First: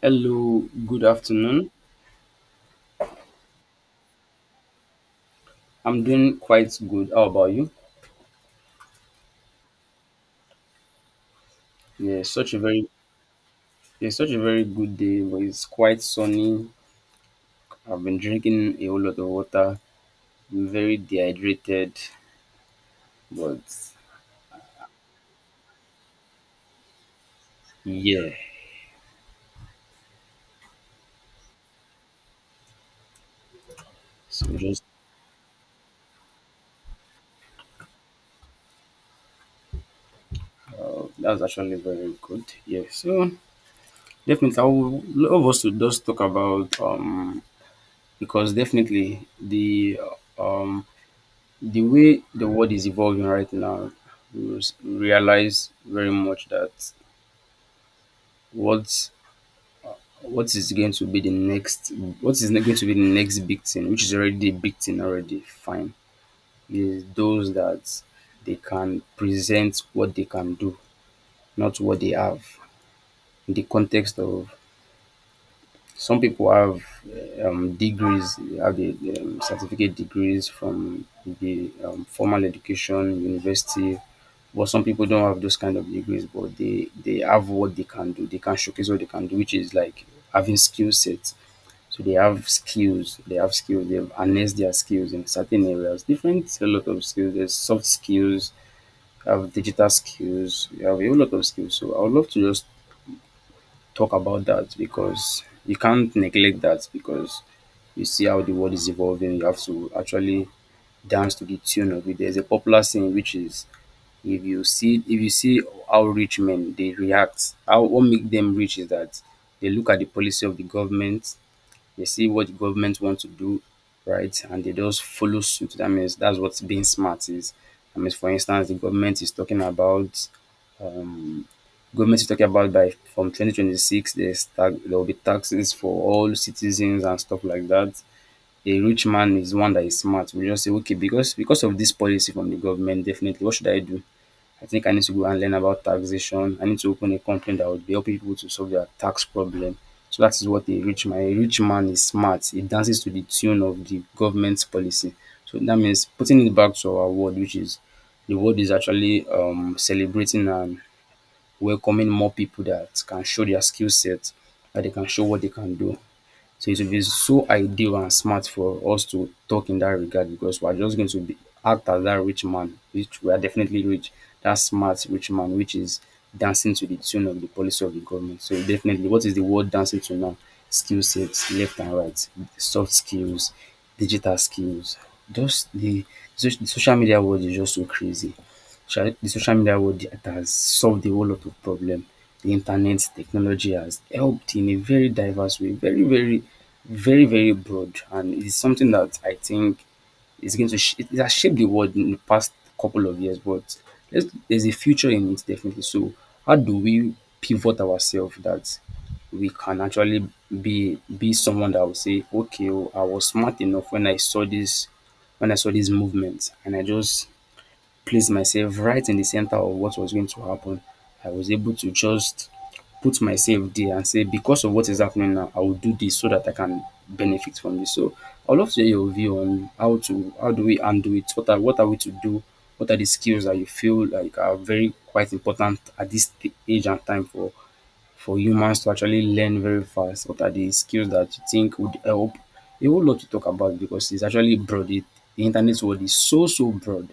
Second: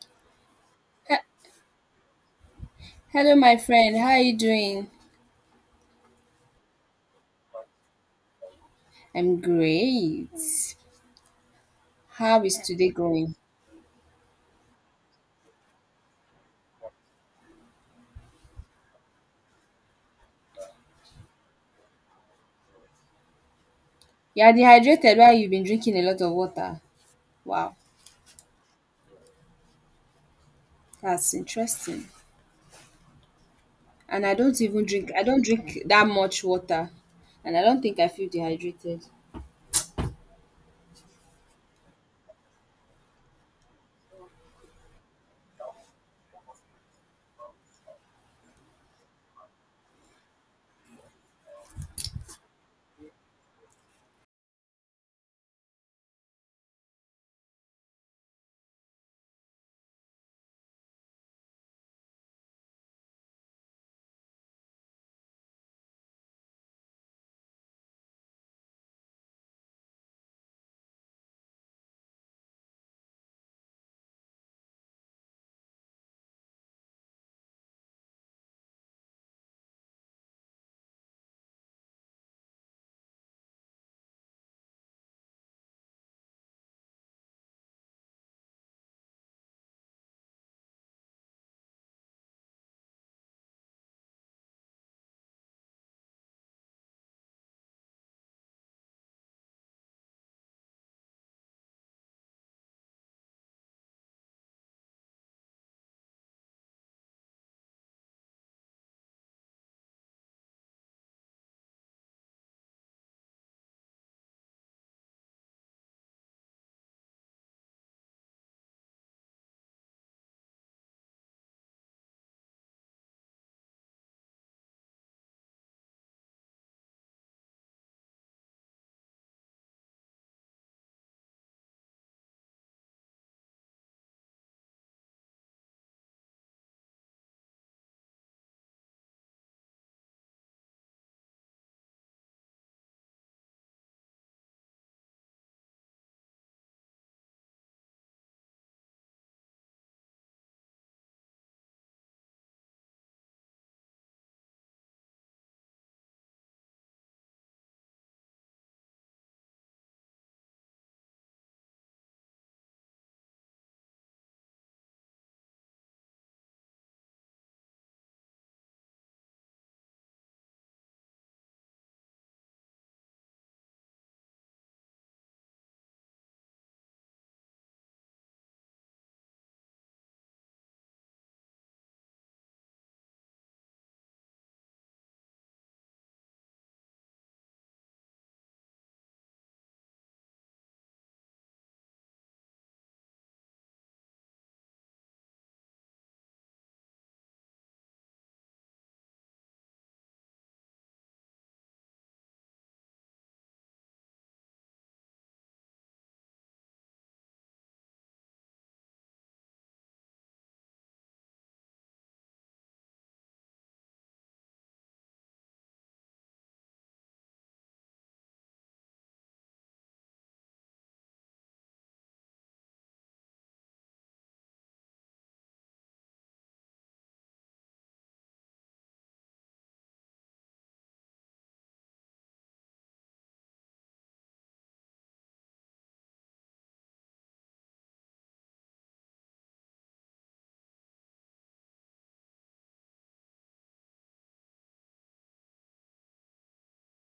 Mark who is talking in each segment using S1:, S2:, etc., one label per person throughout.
S1: Hello, good
S2: He-
S1: afternoon.
S2: Hello, my friend. How are you doing?
S1: I'm doing quite good. How about you?
S2: I'm great.
S1: Yeah,
S2: How
S1: such a
S2: is
S1: very
S2: today going?
S1: yeah, such a very good day, but it's quite sunny. I've been drinking a whole lot of water. I'm very dehydrated, but
S2: You are dehydrated while you've been drinking a lot of water. Wow,
S1: yeah.
S2: that's interesting. And I
S1: So
S2: don't
S1: just
S2: even drink, I don't drink that much water. And I don't think I feel dehydrated.
S1: That's actually very good. Yeah. So definitely, I would love us to just talk about because definitely um the way the world is evolving right now, we realize very much that What's what is going to be the next what is going to be the next big thing, which is already a big thing already, fine. Is those that they can present what they can do, not what they have in the context of some people have degrees, have the certificate degrees from the formal education, university. But some people don't have those kind of degrees, but they have what they can do. They can showcase what they can do, which is like having skill sets. So they have skills. They have skills. They've harnessed their skills in certain areas. Different a lot of skills. There's soft skills. You have digital skills. You have a whole lot of skills. So I would love to just talk about that because you can't neglect that because you see how the world is evolving. You have to actually dance to the tune of it. There's a popular saying which is if you see how rich men they react, how what make them rich is that they look at the policy of the government, they see what the government wants to do, right? And they just follow suit. That means that's what being smart is. I mean, for instance, the government is talking about um, Government is talking about by from 2026, there's tax, there will be taxes for all citizens and stuff like that. A rich man is one that is smart. We just say, okay, because of this policy from the government, definitely, what should I do? I think I need to go and learn about taxation. I need to open a company that would be helping people to solve their tax problem. So that is what a rich man. A rich man is smart. He dances to the tune of the government's policy. So that means putting it back to our world, which is the world is actually celebrating and welcoming more people that can show their skill set, that they can show what they can do. So it will be so ideal and smart for us to talk in that regard because we are just going to be act as that rich man, which we are definitely rich, that smart rich man, which is dancing to the tune of the policy of the government. So definitely, what is the world dancing to now? Skill sets, left and right, soft skills, digital skills. Just the, the social media world is just so crazy. Sha the social media world, it has solved a whole lot of problem. The internet technology has helped in a very diverse way, very, very, very, very broad, and it is something that I think is going to sh- it has shaped the world in the past couple of years. But there's a future in it definitely. So how do we pivot ourselves that we can actually be someone that will say, okay, oh, I was smart enough when I saw this movement, and I just place myself right in the center of what was going to happen. I was able to just put myself there and say, because of what is happening now, I will do this so that I can benefit from this. So I'd love to hear your view on how do we undo it? What are we to do? What are the skills that you feel like are very quite important at this age and time for humans to actually learn very fast? What are the skills that you think would help? A whole lot to talk about because it's actually broad. The internet world is so broad,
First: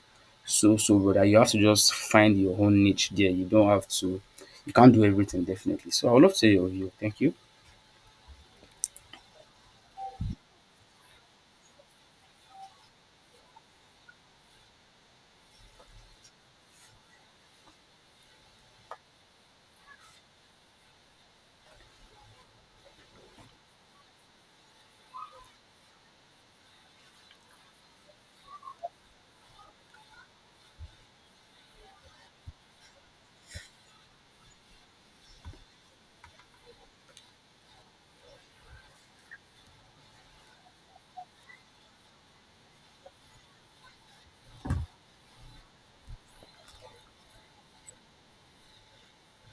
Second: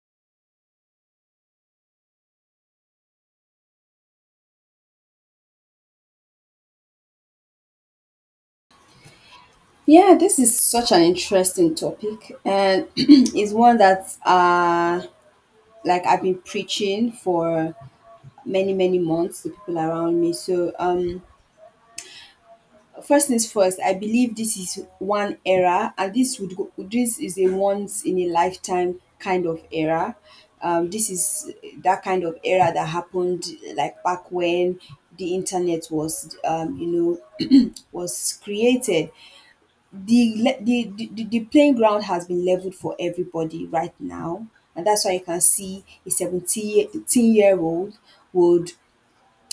S1: so broad that you have to just find your own niche there. You don't have to. You can't do everything definitely. So I would love to hear your view. Thank you.
S2: Yeah, this is such an interesting topic, and it's one that like I've been preaching for many months to people around me. First things first, I believe this is one era, and this would go, this is a once in a lifetime kind of era. This is that kind of era that happened like back when the internet was, you know, was created. The playing ground has been leveled for everybody right now, and that's why you can see a 17-year-old would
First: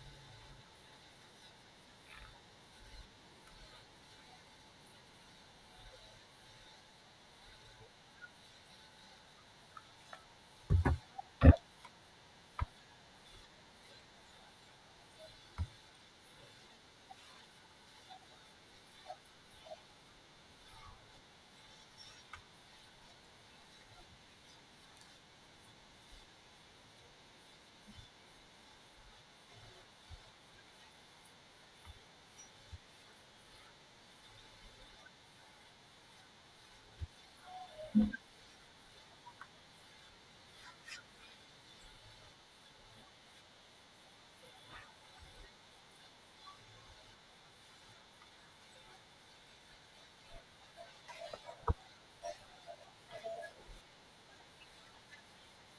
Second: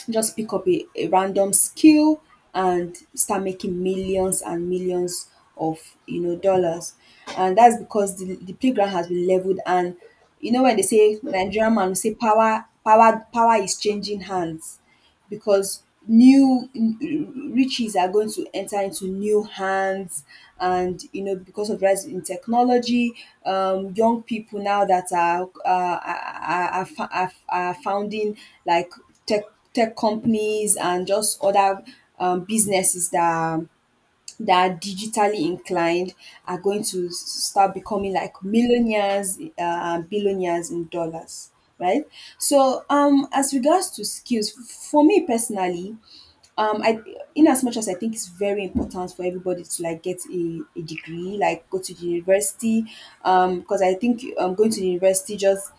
S2: just pick up a random skill and start making millions and millions of, you know, dollars. And that's because the playground has been leveled. And you know, when they say, Nigerian man will say, power, power, power is changing hands because new riches are going to enter into new hands. And you know, because of rise in technology, um, young people now that are founding like tech tech companies and just other businesses that are, that are digitally inclined are going to start becoming like millionaires, and billionaires in dollars, right? So, um, as regards to skills, for me personally, I, in as much as I think it's very important for everybody to like get a degree, like go to the university. Because I think, um, going to the university just,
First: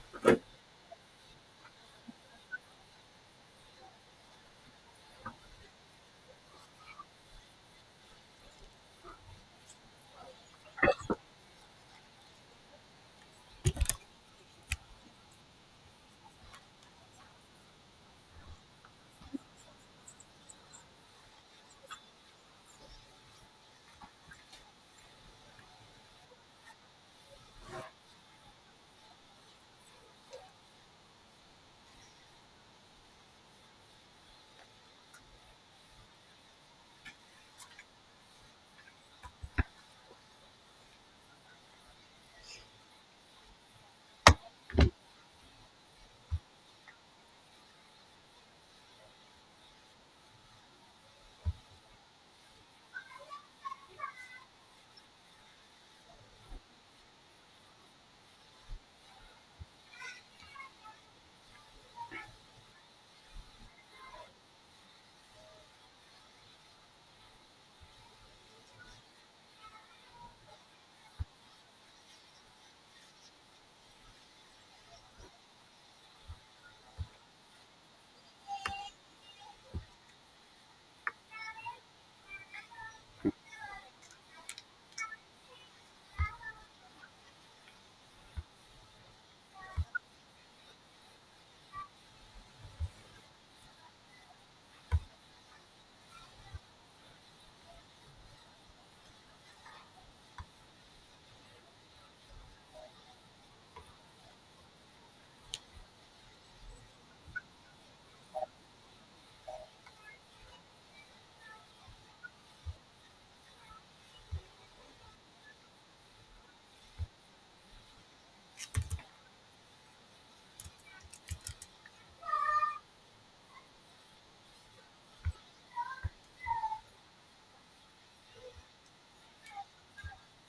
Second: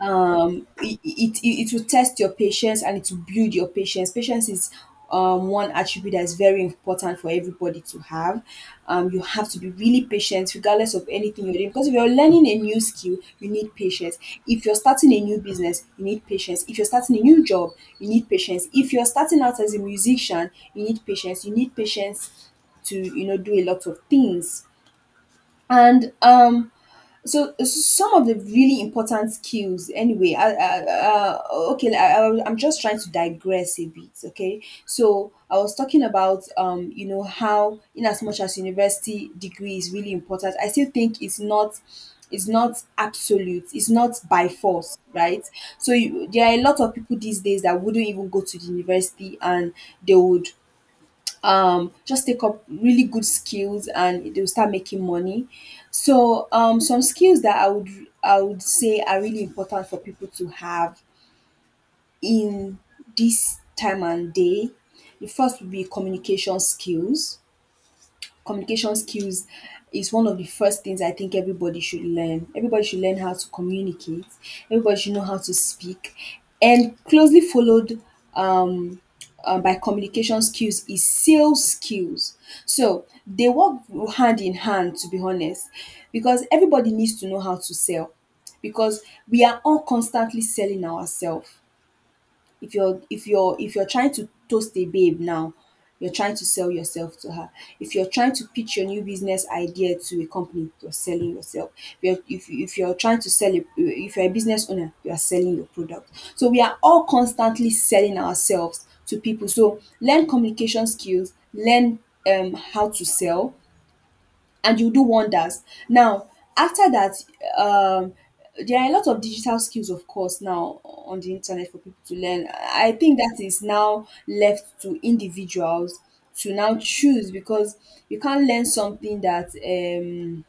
S2: um, it will test your patience and it will build your patience. Patience is, um, one attribute that is very important for everybody to have. Um, you have to be really patient regardless of anything you're doing, because if you're learning a new skill, you need patience. If you're starting a new business, you need patience. If you're starting a new job, you need patience. If you're starting out as a musician, you need patience. You need patience to, you know, do a lot of things. And so some of the really important skills, anyway, okay, I'm just trying to digress a bit. Okay, so I was talking about, um, you know, how in as much as university degree is really important, I still think it's not, it's not absolute, it's not by force, right? So you, there are a lot of people these days that wouldn't even go to the university, and they would, um, just take up really good skills and they'll start making money. So, um, some skills that I would, I would say are really important for people to have in this time and day, the first would be communication skills. Communication skills is one of the first things I think everybody should learn. Everybody should learn how to communicate. Everybody should know how to speak. And closely followed, um, by communication skills is sales skills. So they work hand in hand, to be honest, because everybody needs to know how to sell. Because we are all constantly selling ourselves. If you're trying to toast a babe now, you're trying to sell yourself to her. If you're trying to pitch your new business idea to a company, you're selling yourself. If you're trying to sell a, if you're a business owner, you are selling your product. So we are all constantly selling ourselves to people. So learn communication skills, learn, how to sell, and you do wonders. Now, after that, um, there are a lot of digital skills, of course, now on the internet for people to learn. I think that is now left to individuals to now choose, because you can't learn something that um,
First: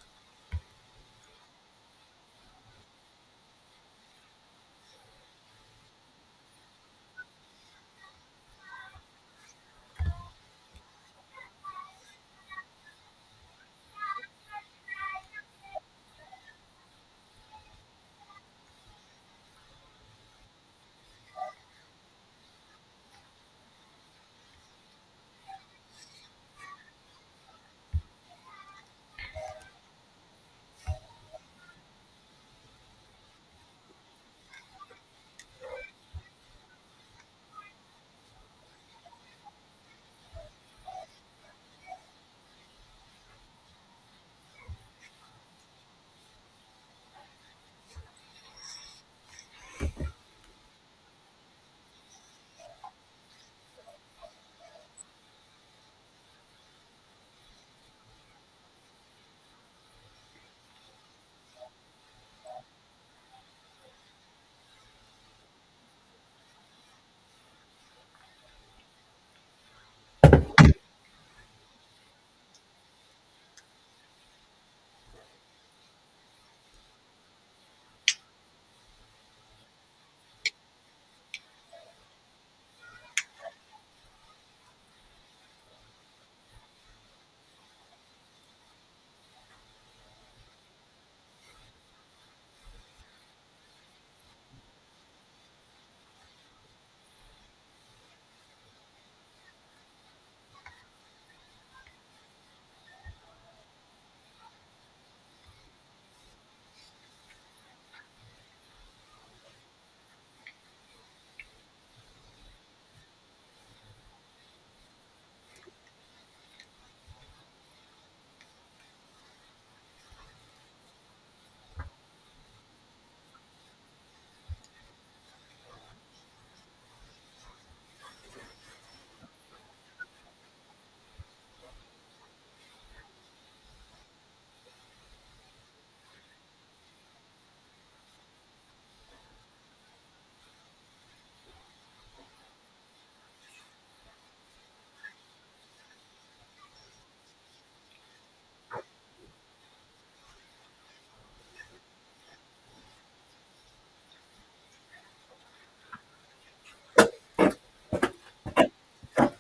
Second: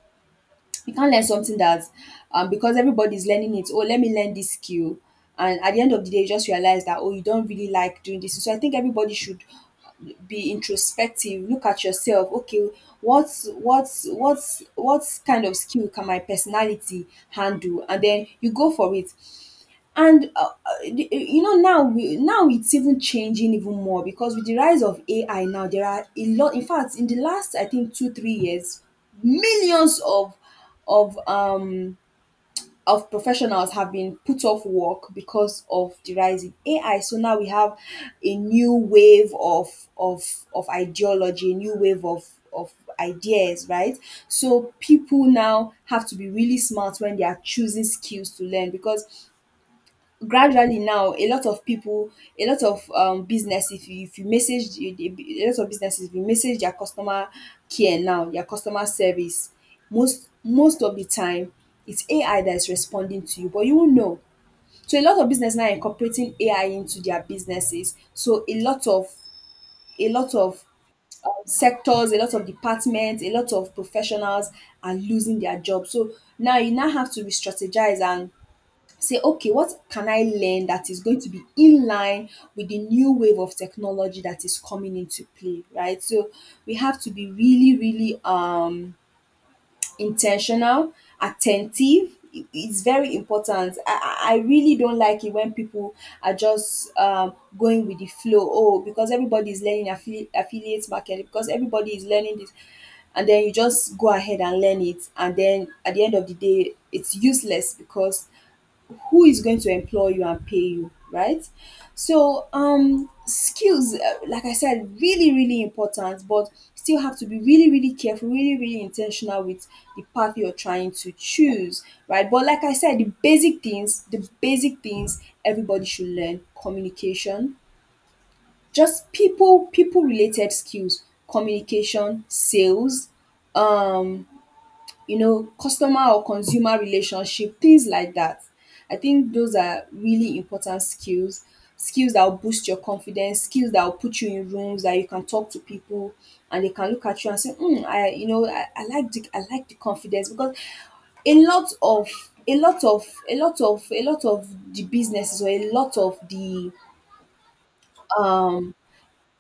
S2: you can't learn something that, because everybody's learning it, oh let me learn this skill, and at the end of the day you just realize that, oh, you don't really like doing this. So I think everybody should be introspective, look at yourself, okay, what's what kind of skill can my personality handle, and then you go for it. And you know, now we, now it's even changing even more, because with the rise of AI now, there are a lot. In fact, in the last I think 2-3 years, millions of, of um of professionals have been put off work because of the rise in AI. So now we have a new wave of, of of ideology, a new wave of, of ideas, right? So people now have to be really smart when they are choosing skills to learn, because gradually now, a lot of people, a lot of, um, business, if you message a lot of businesses, if you message their customer care now, their customer service, most of the time, it's AI that is responding to you, but you won't know. So a lot of business now incorporating AI into their businesses. So a lot of sectors, a lot of departments, a lot of professionals are losing their jobs. So now you now have to re-strategize and say, okay, what can I learn that is going to be in line with the new wave of technology that is coming into play, right? So we have to be really intentional, attentive. It's very important. I really don't like it when people are just, going with the flow. Oh, because everybody is learning affiliate marketing, because everybody is learning this, and then you just go ahead and learn it, and then at the end of the day it's useless because who is going to employ you and pay you, right? So, um, skills, like I said, really important. But still have to be really careful, really intentional with the path you're trying to choose, right? But like I said, the basic things everybody should learn: communication, just people, related skills, communication, sales, um you know, customer or consumer relationship, things like that. I think those are really important skills, skills that will boost your confidence, skills that will put you in rooms that you can talk to people and they can look at you and say, mm, I, you know, I like the confidence. Because a lot of a lot of a lot of a lot of the businesses, or a lot of the,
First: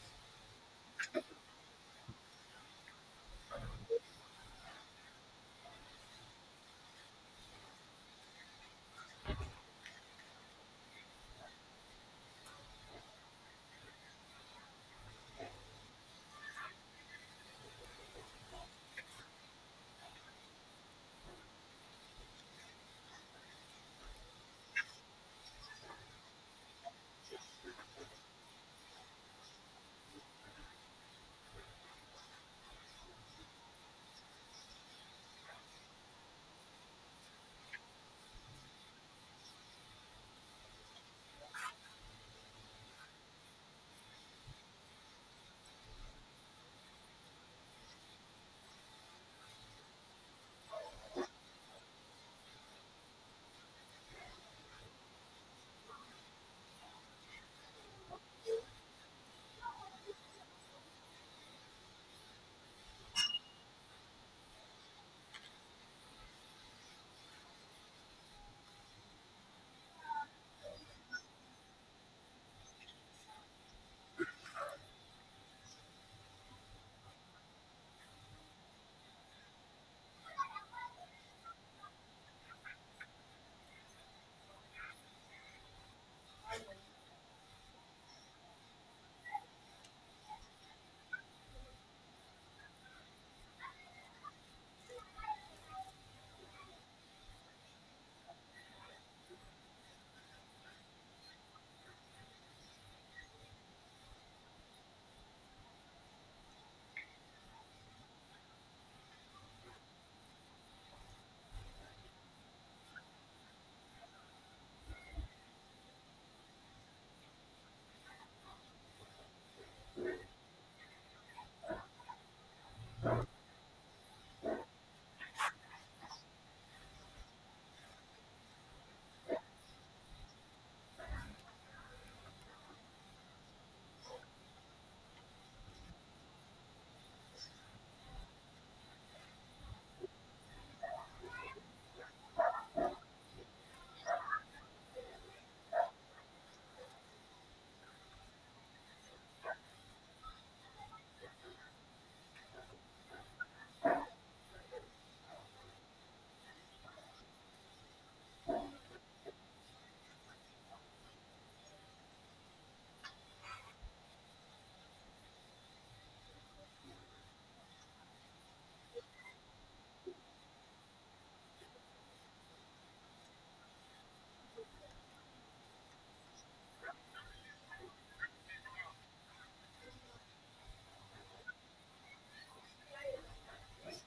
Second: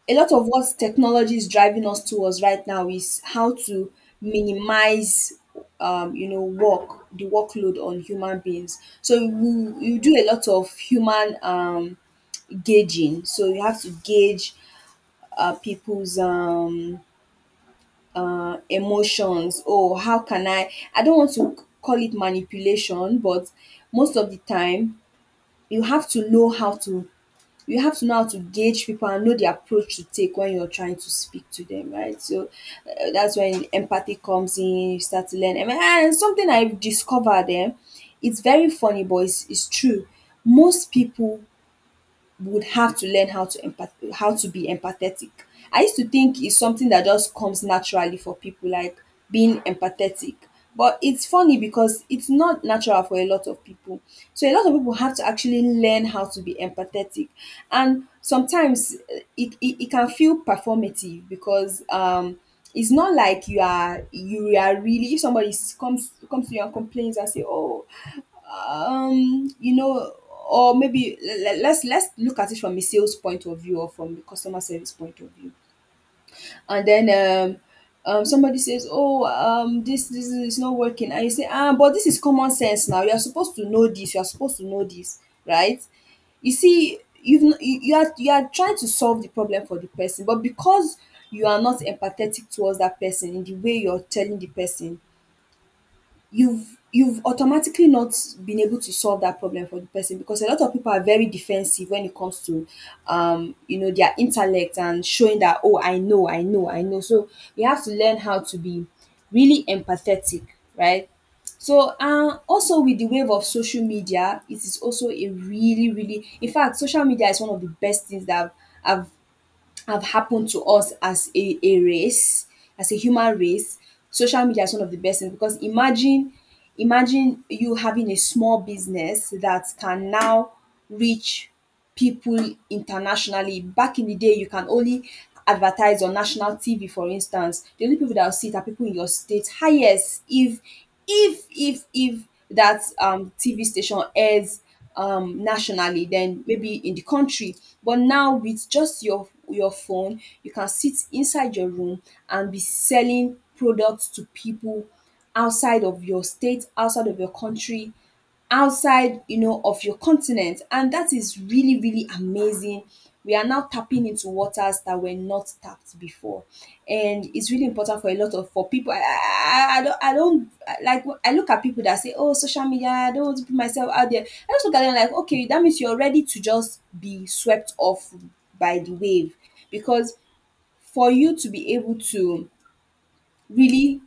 S2: a lot of what technology is driving us towards right now is how to minimize, you know, work the workload on human beings. So you do a lot of human, gauging. So you have to gauge people's emotions. Oh, how can I don't want to call it manipulation, but most of the time you have to know how to, gauge people and know the approach to take when you're trying to speak to them, right? So, that's when empathy comes in. You start to learn. And something I've discovered, eh, it's very funny, but it's true. Most people would have to learn how to how to be empathetic. I used to think it's something that just comes naturally for people, like being empathetic. But it's funny because it's not natural for a lot of people. So a lot of people have to actually learn how to be empathetic, and sometimes it can feel performative, because it's not like you are really... If somebody comes to you and complains and say "oh, um you know or maybe let's look at it from a sales point of view, or from a customer service point of view. And then somebody says, "Oh, this is not working," and you say, "Ah, but this is common sense. Now you're supposed to know this. You're supposed to know this." Right? You see, you've n- you, you are trying to solve the problem for the person, but because you are not empathetic towards that person in the way you're telling the person, you've automatically not been able to solve that problem for the person. Because a lot of people are very defensive when it comes to, their intellect, and showing that, "Oh, I know, I know, I know." So you have to learn how to be really empathetic, right? So, also, with the wave of social media, it is also a really, really — in fact, social media is one of the best things that I've have happened to us as a race, as a human race. Social media is one of the best things, because imagine you having a small business that can now reach people internationally. Back in the day, you can only advertise on national TV, for instance. The only people that will see it are people in your state. Highest, if that TV station airs nationally, then maybe in the country. But now, with just your phone, you can sit inside your room and be selling products to people outside of your state, outside of your country, outside, of your continent. And that is really, really amazing. We are now tapping into waters that were not tapped before, and it's really important for a lot of for people. I i, I I don't i don't like I look at people that say, "Oh, social media, I don't want to put myself out there." I just look at them like, okay, that means you're ready to just be swept off by the wave. Because for you to be able to really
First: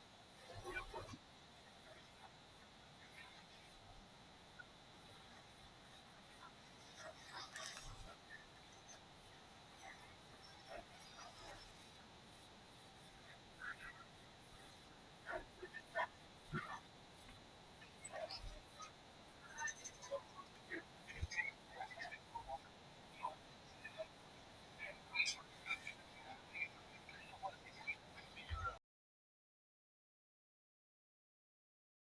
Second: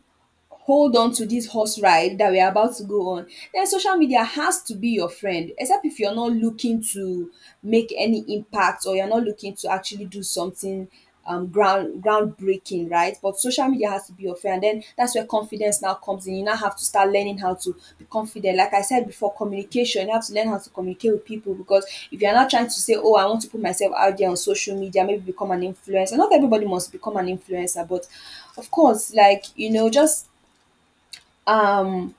S2: hold on to this horse ride that we're about to go on, then social media has to be your friend, except if you're not looking to make any impact, or you're not looking to actually do something groundbreaking, right? But social media has to be your friend. And then that's where confidence now comes in. You now have to start learning how to be confident. Like I said before, communication — you have to learn how to communicate with people, because if you're not trying to say, "Oh, I want to put myself out there on social media, maybe become an influencer"... Not everybody must become an influencer, but, of course, like, just um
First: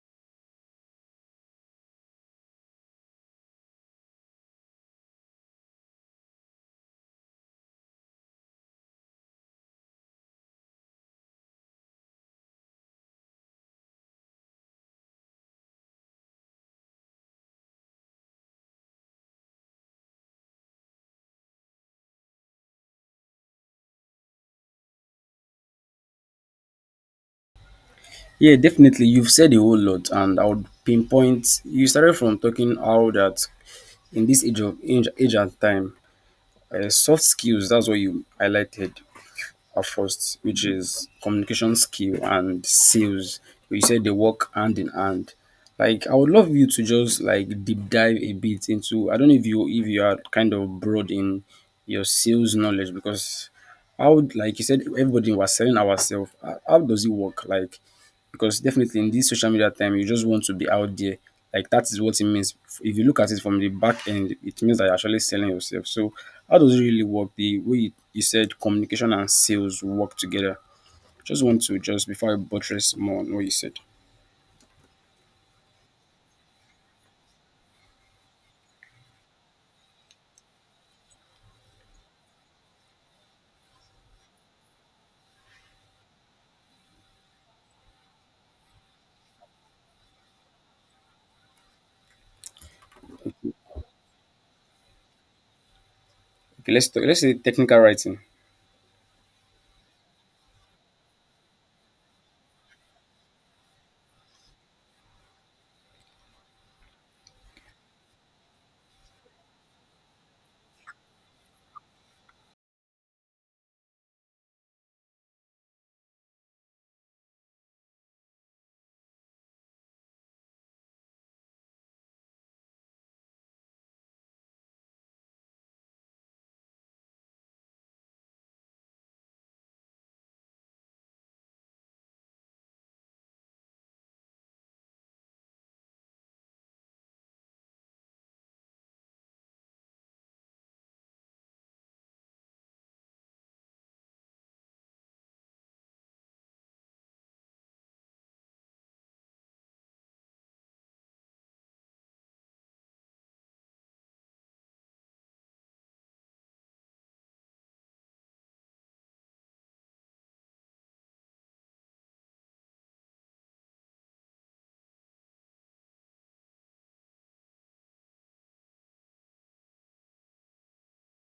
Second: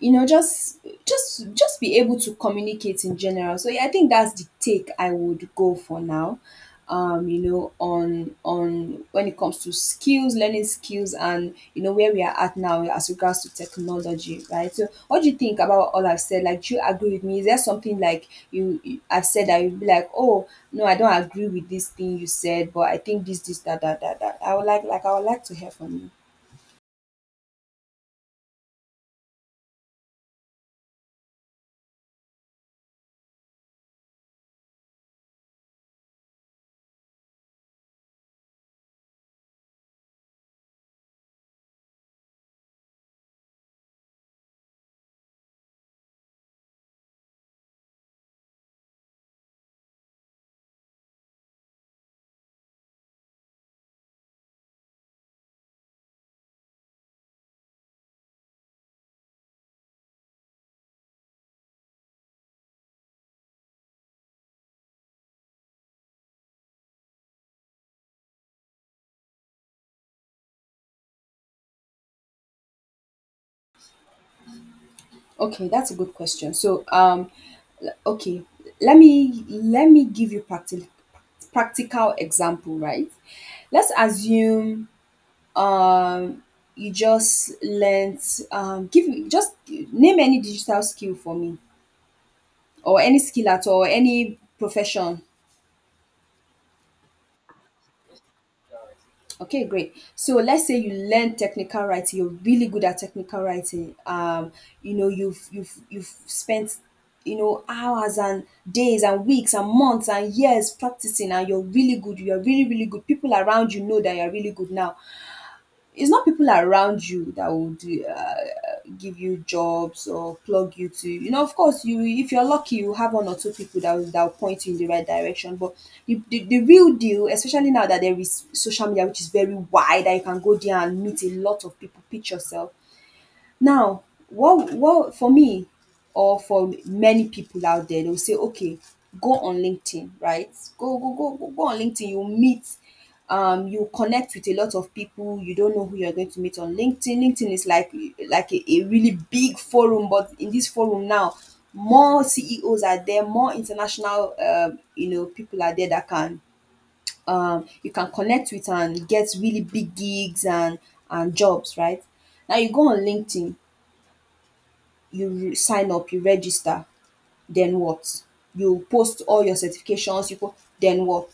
S2: you know just be able to communicate in general. So yeah, I think that's the take I would go for now, on when it comes to skills, learning skills, and, where we are at now as regards to technology, right? So what do you think about all I've said? Like, do you agree with me? Is there something, like, you I've said that you'd be like, "Oh no, I don't agree with this thing you said, but I think this that, that." I would like to hear from you.
S1: Yeah, definitely. You've said a whole lot, and I would pinpoint. You started from talking how that in this age and time, soft skills. That's what you highlighted at first, which is communication skill and sales. You said they work hand in hand. Like I would love you to just like deep dive a bit into. I don't know if you are kind of broad in your sales knowledge because how would, like you said, everybody was selling ourselves. How does it work? Like, because definitely in this social media time, you just want to be out there. Like that is what it means. If you look at it from the back end, it means that you're actually selling yourself. So how does it really work? The way you said communication and sales work together. Just want to just before I buttress more on what you said.
S2: Okay, that's a good question. So, okay, let me give you practical example, right? Let's assume, um you just learned, give me... just name any digital skill for me, or any skill at all, any profession.
S1: Okay, let's say technical writing.
S2: Okay, great. So let's say you learn technical writing, you're really good at technical writing. You've spent, hours and days and weeks and months and years practicing, and you're really good. You're really, really good. People around you know that you're really good. Now, it's not people around you that will do, give you jobs or plug you to... of course, you if you're lucky, you have one or two people that will point you in the right direction. But the real deal, especially now that there is social media, which is very wide, that you can go there and meet a lot of people, pitch yourself. Now, what, for me or for many people out there, they'll say okay, go on LinkedIn, right? Go, go, go, go, go on LinkedIn. You meet, you connect with a lot of people. You don't know who you're going to meet on LinkedIn. LinkedIn is like a really big forum. But in this forum now, more CEOs are there, more international, people are there that can, you can connect with and get really big gigs and jobs, right? Now you go on LinkedIn, sign up, you register, then what? You post all your certifications, then what?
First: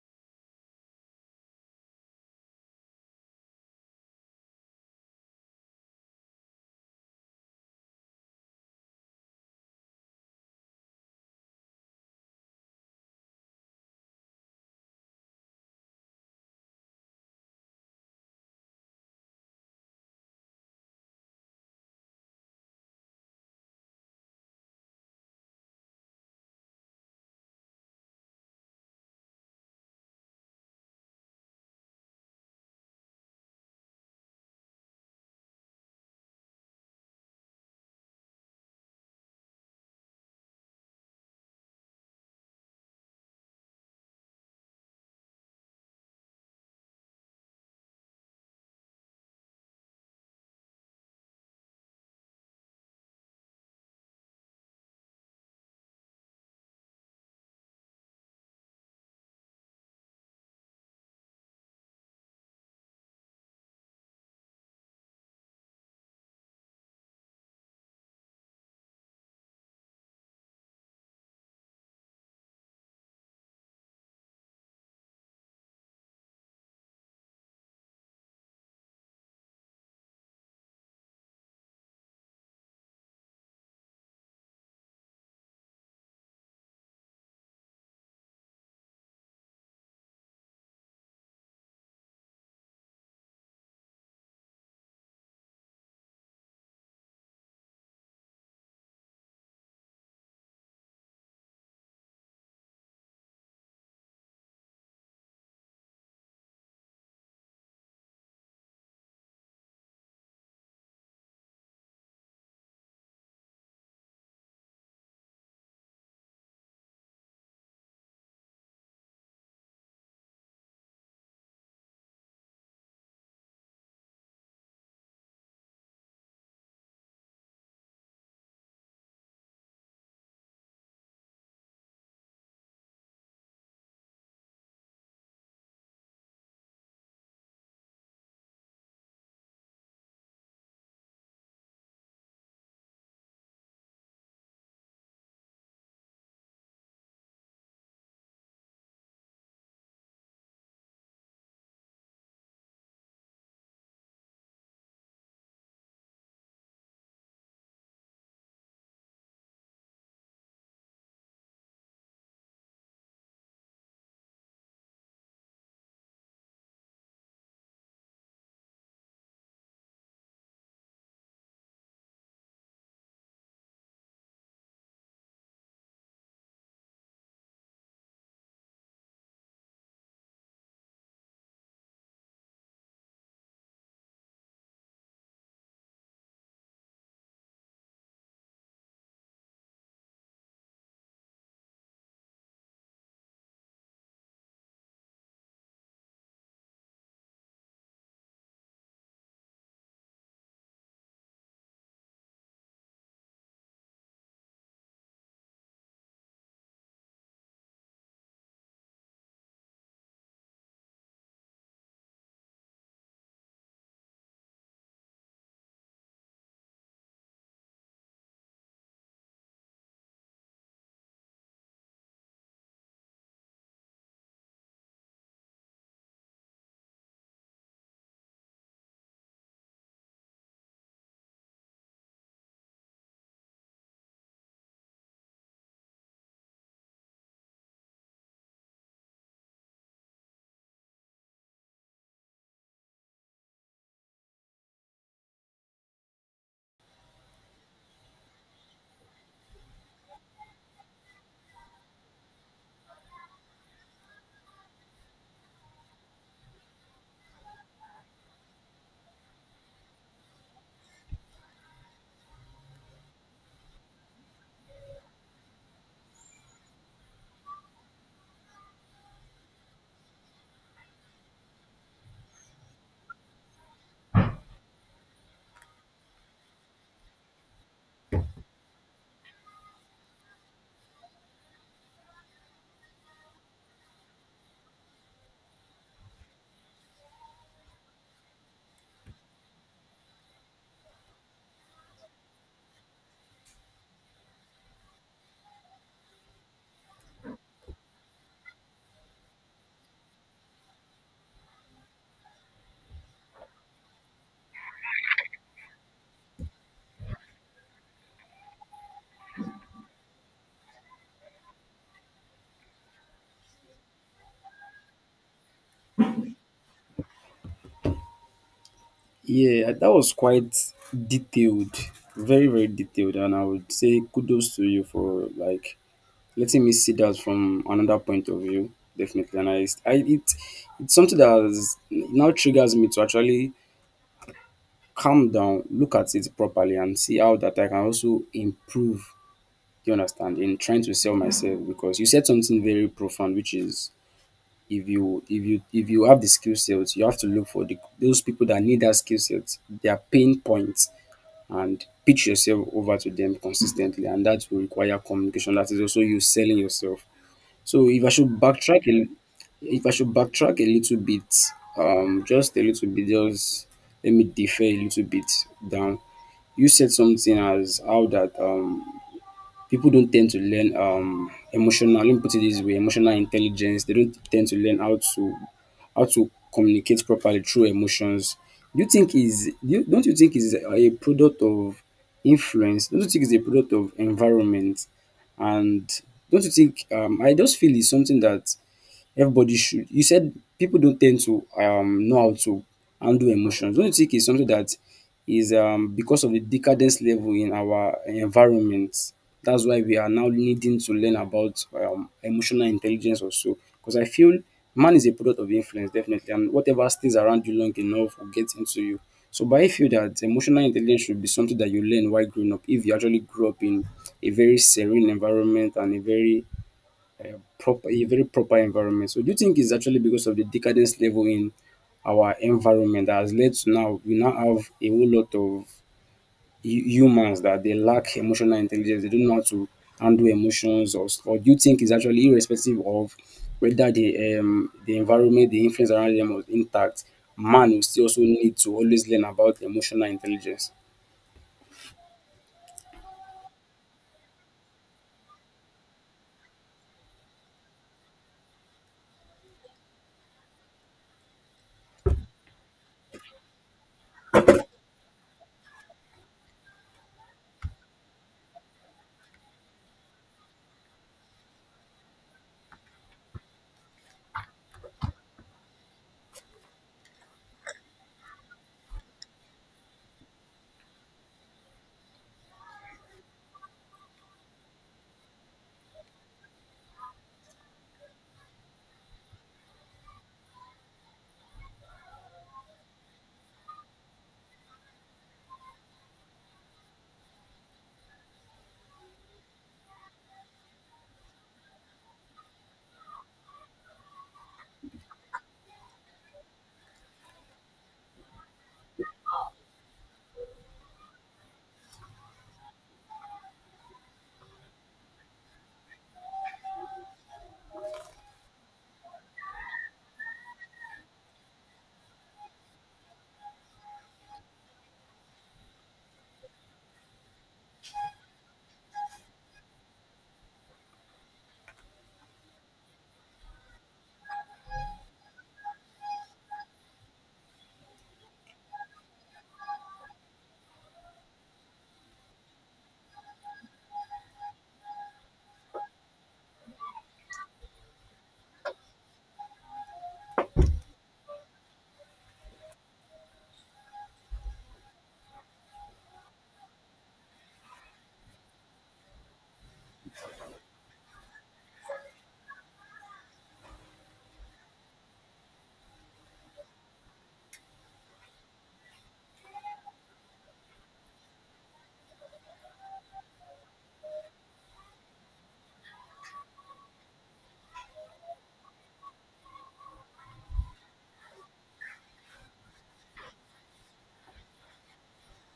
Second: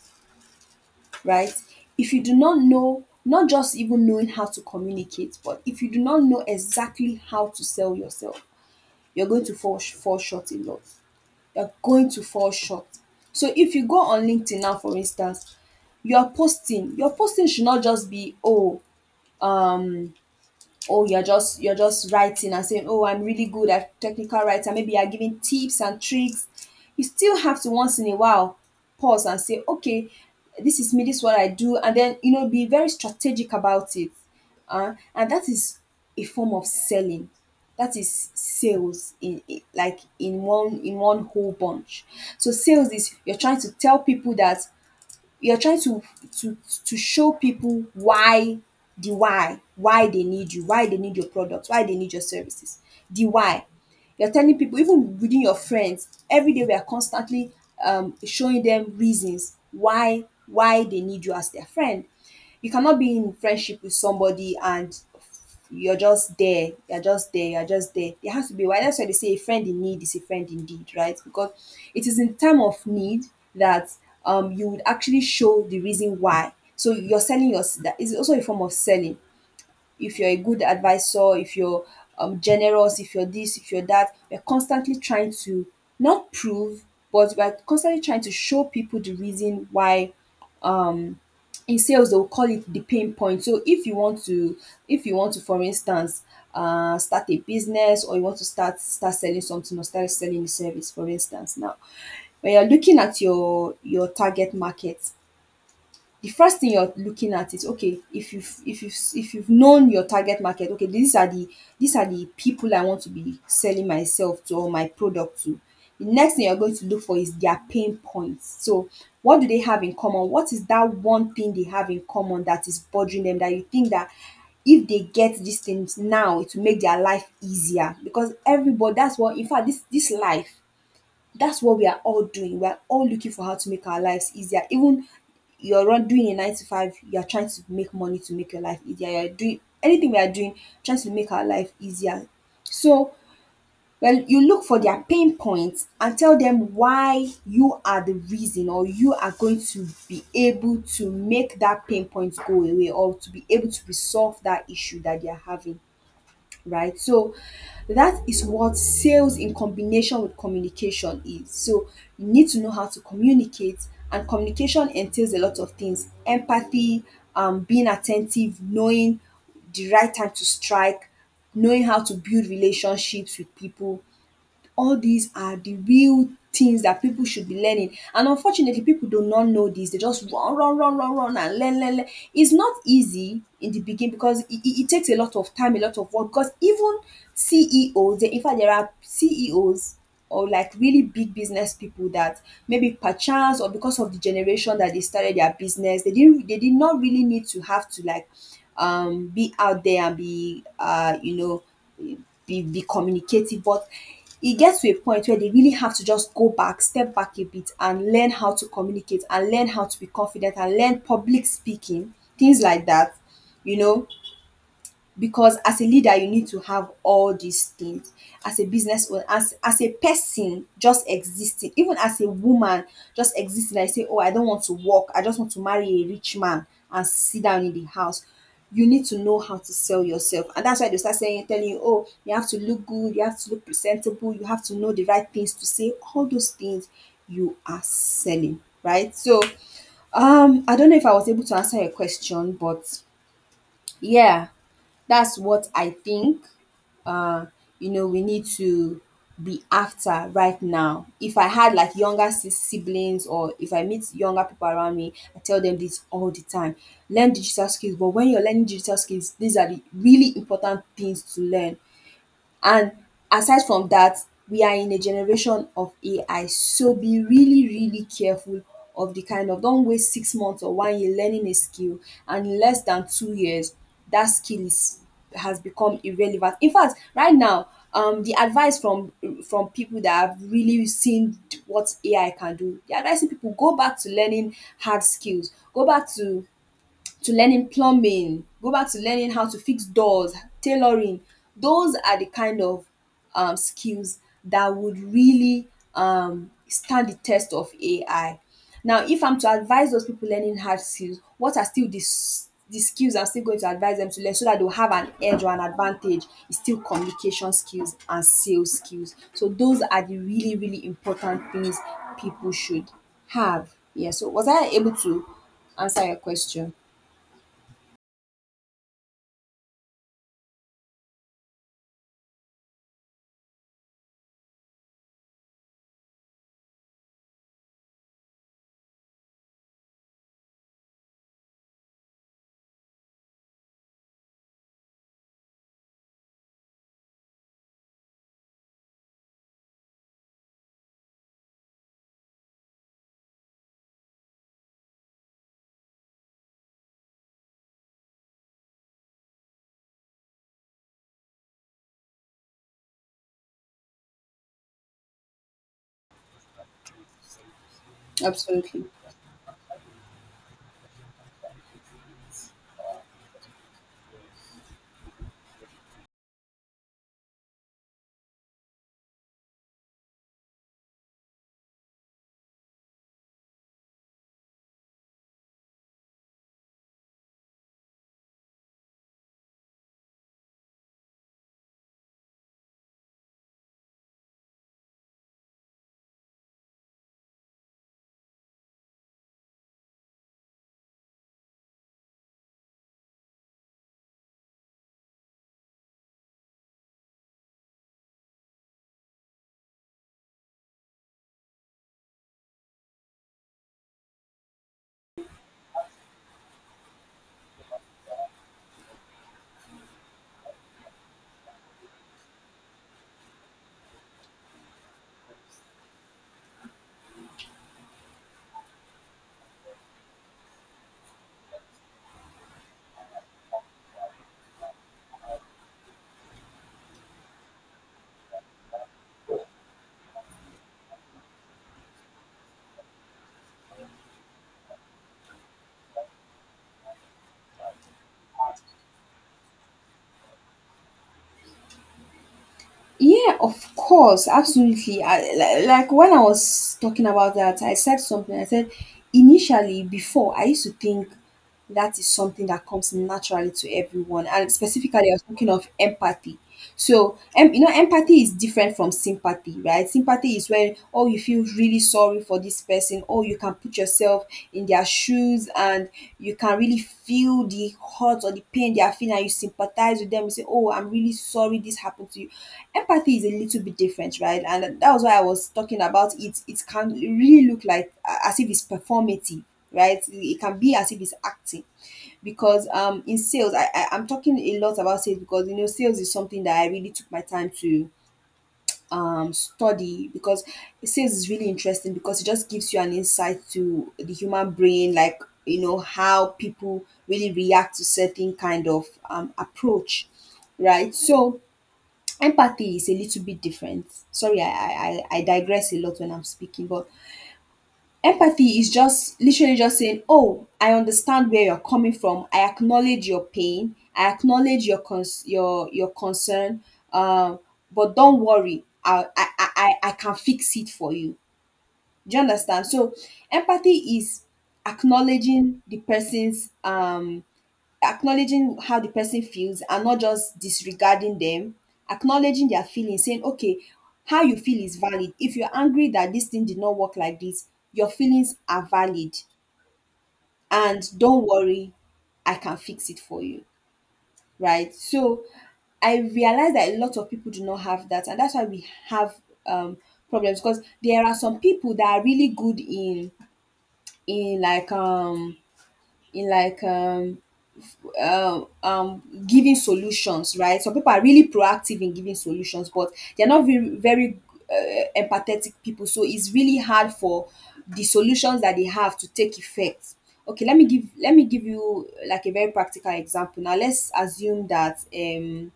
S2: Right? If you do not know — not just even knowing how to communicate, but if you do not know exactly how to sell yourself — you're going to fall short a lot. You're going to fall short. So if you go on LinkedIn now, for instance, you are posting, your posting should not just be, "Oh..." Or you're just writing and saying, "Oh, I'm really good at technical writing, maybe you're giving tips and tricks." You still have to, once in a while, pause and say, "Okay, this is me, this is what I do," and then, be very strategic about it. And that is a form of selling. That is sales in, like, in one, whole bunch. So sales is: you're trying to tell people that — you're trying to to show people why, the why they need you, why they need your product, why they need your services — the why. You're telling people. Even within your friends, every day we are constantly, showing them reasons why they need you as their friend. You cannot be in friendship with somebody and you're just there, you're just there, you're just there. There has to be why. That's why they say a friend in need is a friend indeed, right? Because it is in time of need that, you would actually show the reason why. So you're selling your that is also a form of selling, if you're a good advisor, if you're generous, if you're this, if you're that. We're constantly trying to not prove, but we're constantly trying to show people the reason why, um, in sales they'll call it the pain point. So if you want to, for instance, start a business, or you want to start selling something or start selling a service, for instance. Now, when you're looking at your target market, the first thing you're looking at is, okay, if you've known your target market, okay, these are the — people I want to be selling myself to, or my product to. The next thing you're going to look for is their pain points. So what do they have in common? What is that one thing they have in common that is bothering them, that you think that, if they get these things now, it will make their life easier? Because everybody — that's what, in fact, this life, that's what we are all doing. We're all looking for how to make our lives easier. Even you're doing a 9 to 5, you're trying to make money to make your life easier. You're doing anything, we are doing, trying to make our life easier. So, well, you look for their pain points and tell them why you are the reason, or you are going to be able to make that pain point go away, or to be able to resolve that issue that they are having, right? So that is what sales in combination with communication is. So you need to know how to communicate, and communication entails a lot of things: empathy, being attentive, knowing the right time to strike, knowing how to build relationships with people. All these are the real things that people should be learning. And unfortunately, people do not know this. They just run, run, run, run, run, and learn, learn, learn. It's not easy in the beginning, because it takes a lot of time, a lot of work. Because even CEOs, in fact, there are CEOs, or like really big business people, that maybe perchance, or because of the generation that they started their business, they did not really need to have to, like, be out there and be, be communicative. But it gets to a point where they really have to just go back step back a bit and learn how to communicate, and learn how to be confident, and learn public speaking, things like that you know because as a leader, you need to have all these things. As a business owner, as a person just existing, even as a woman just existing: "I say, oh, I don't want to work, I just want to marry a rich man and sit down in the house." You need to know how to sell yourself. And that's why they start saying telling you, "Oh, you have to look good, you have to look presentable, you have to know the right things to say," all those things. You are selling, right? So, I don't know if I was able to answer your question, but yeah, that's what I think. Uh, we need to be after right now. If I had like younger siblings or if I meet younger people around me, I tell them this all the time. Learn digital skills, but when you're learning digital skills, these are the really important things to learn. And aside from that, we are in a generation of AI. So be really, really careful of the kind of don't waste 6 months or one year learning a skill, and in less than 2 years that skill is has become irrelevant. In fact, right now, the advice from people that have really seen what AI can do, they are advising people go back to learning hard skills, go back to learning plumbing, go back to learning how to fix doors, tailoring. Those are the kind of skills that would really stand the test of AI. Now, if I'm to advise those people learning hard skills, what are still the skills I'm still going to advise them to learn so that they'll have an edge or an advantage? Is still communication skills and sales skills. So, those are the really, really important things people should have. Yeah, so was I able to answer your question?
S1: Yeah, that was quite detailed, very very detailed, and I would say kudos to you for like letting me see that from another point of view definitely. And I, it's something that has, it now triggers me to actually calm down, look at it properly and see how that I can also improve, you understand, in trying to sell myself, because you said something very profound which is if you have the skill sets, you have to look for those people that need that skill set, their pain points, and pitch yourself over to them consistently, and that will require communication. That is also you selling yourself. So if I should
S2: Absolutely.
S1: backtrack, a, if I should backtrack a little bit, just a little bit, just let me defer a little bit down. You said something as how that people don't tend to learn emotional let me put it this way, emotional intelligence. They don't tend to learn how to communicate properly through emotions. Do you think is do you, Don't you think is a product of influence? Don't you think it's a product of environment? And don't you think, I just feel it's something that everybody should. You said people don't tend to know how to handle emotions. Don't you think it's something that is because of the decadence level in our environment? That's why we are now needing to learn about emotional intelligence also. Because I feel man is a product of influence, definitely, and whatever stays around you long enough will get into you. So, but I feel that emotional intelligence should be something that you learn while growing up. If you actually grew up in a very serene environment and a very proper environment. So do you think it's actually because of the decadence level in our environment that has led to now we now have a whole lot of humans that they lack emotional intelligence, they don't know how to handle emotions, or do you think it's actually irrespective of whether the environment, the influence around them was intact, man will still also need to always learn about emotional intelligence.
S2: Yeah, of course, absolutely. Like when I was talking about that, I said something. I said initially, before I used to think that is something that comes naturally to everyone, and specifically, I was talking of empathy. So, you know, empathy is different from sympathy, right? Sympathy is when, oh, you feel really sorry for this person, or you can put yourself in their shoes news and you can really feel the hurt or the pain they are feeling and you sympathize with them. You say, "Oh, I'm really sorry this happened to you." Empathy is a little bit different, right? And that was why I was talking about it. It can really look like as if it's performative, right? It can be as if it's acting because in sales, I I'm talking a lot about sales because you know sales is something that I really took my time to study, because it says it's really interesting because it just gives you an insight to the human brain, like you know how people really react to certain kind of approach, right? So empathy is a little bit different. Sorry, I digress a lot when I'm speaking, but empathy is just literally just saying, "Oh, I understand where you're coming from. I acknowledge your pain. I acknowledge your your concern. Um, but don't worry. I can fix it for you." Do you understand? So, empathy is acknowledging the person's acknowledging how the person feels and not just disregarding them, acknowledging their feelings, saying okay, how you feel is valid. If you're angry that this thing did not work like this, your feelings are valid, and don't worry, I can fix it for you, right? So I realize that a lot of people do not have that, and that's why we have um problems, because there are some people that are really good in in like um in um um giving solutions, right? Some people are really proactive in giving solutions, but they're not very empathetic people, so it's really hard for the solutions that they have to take effect. Okay, let me give you like a very practical example. Now let's assume that um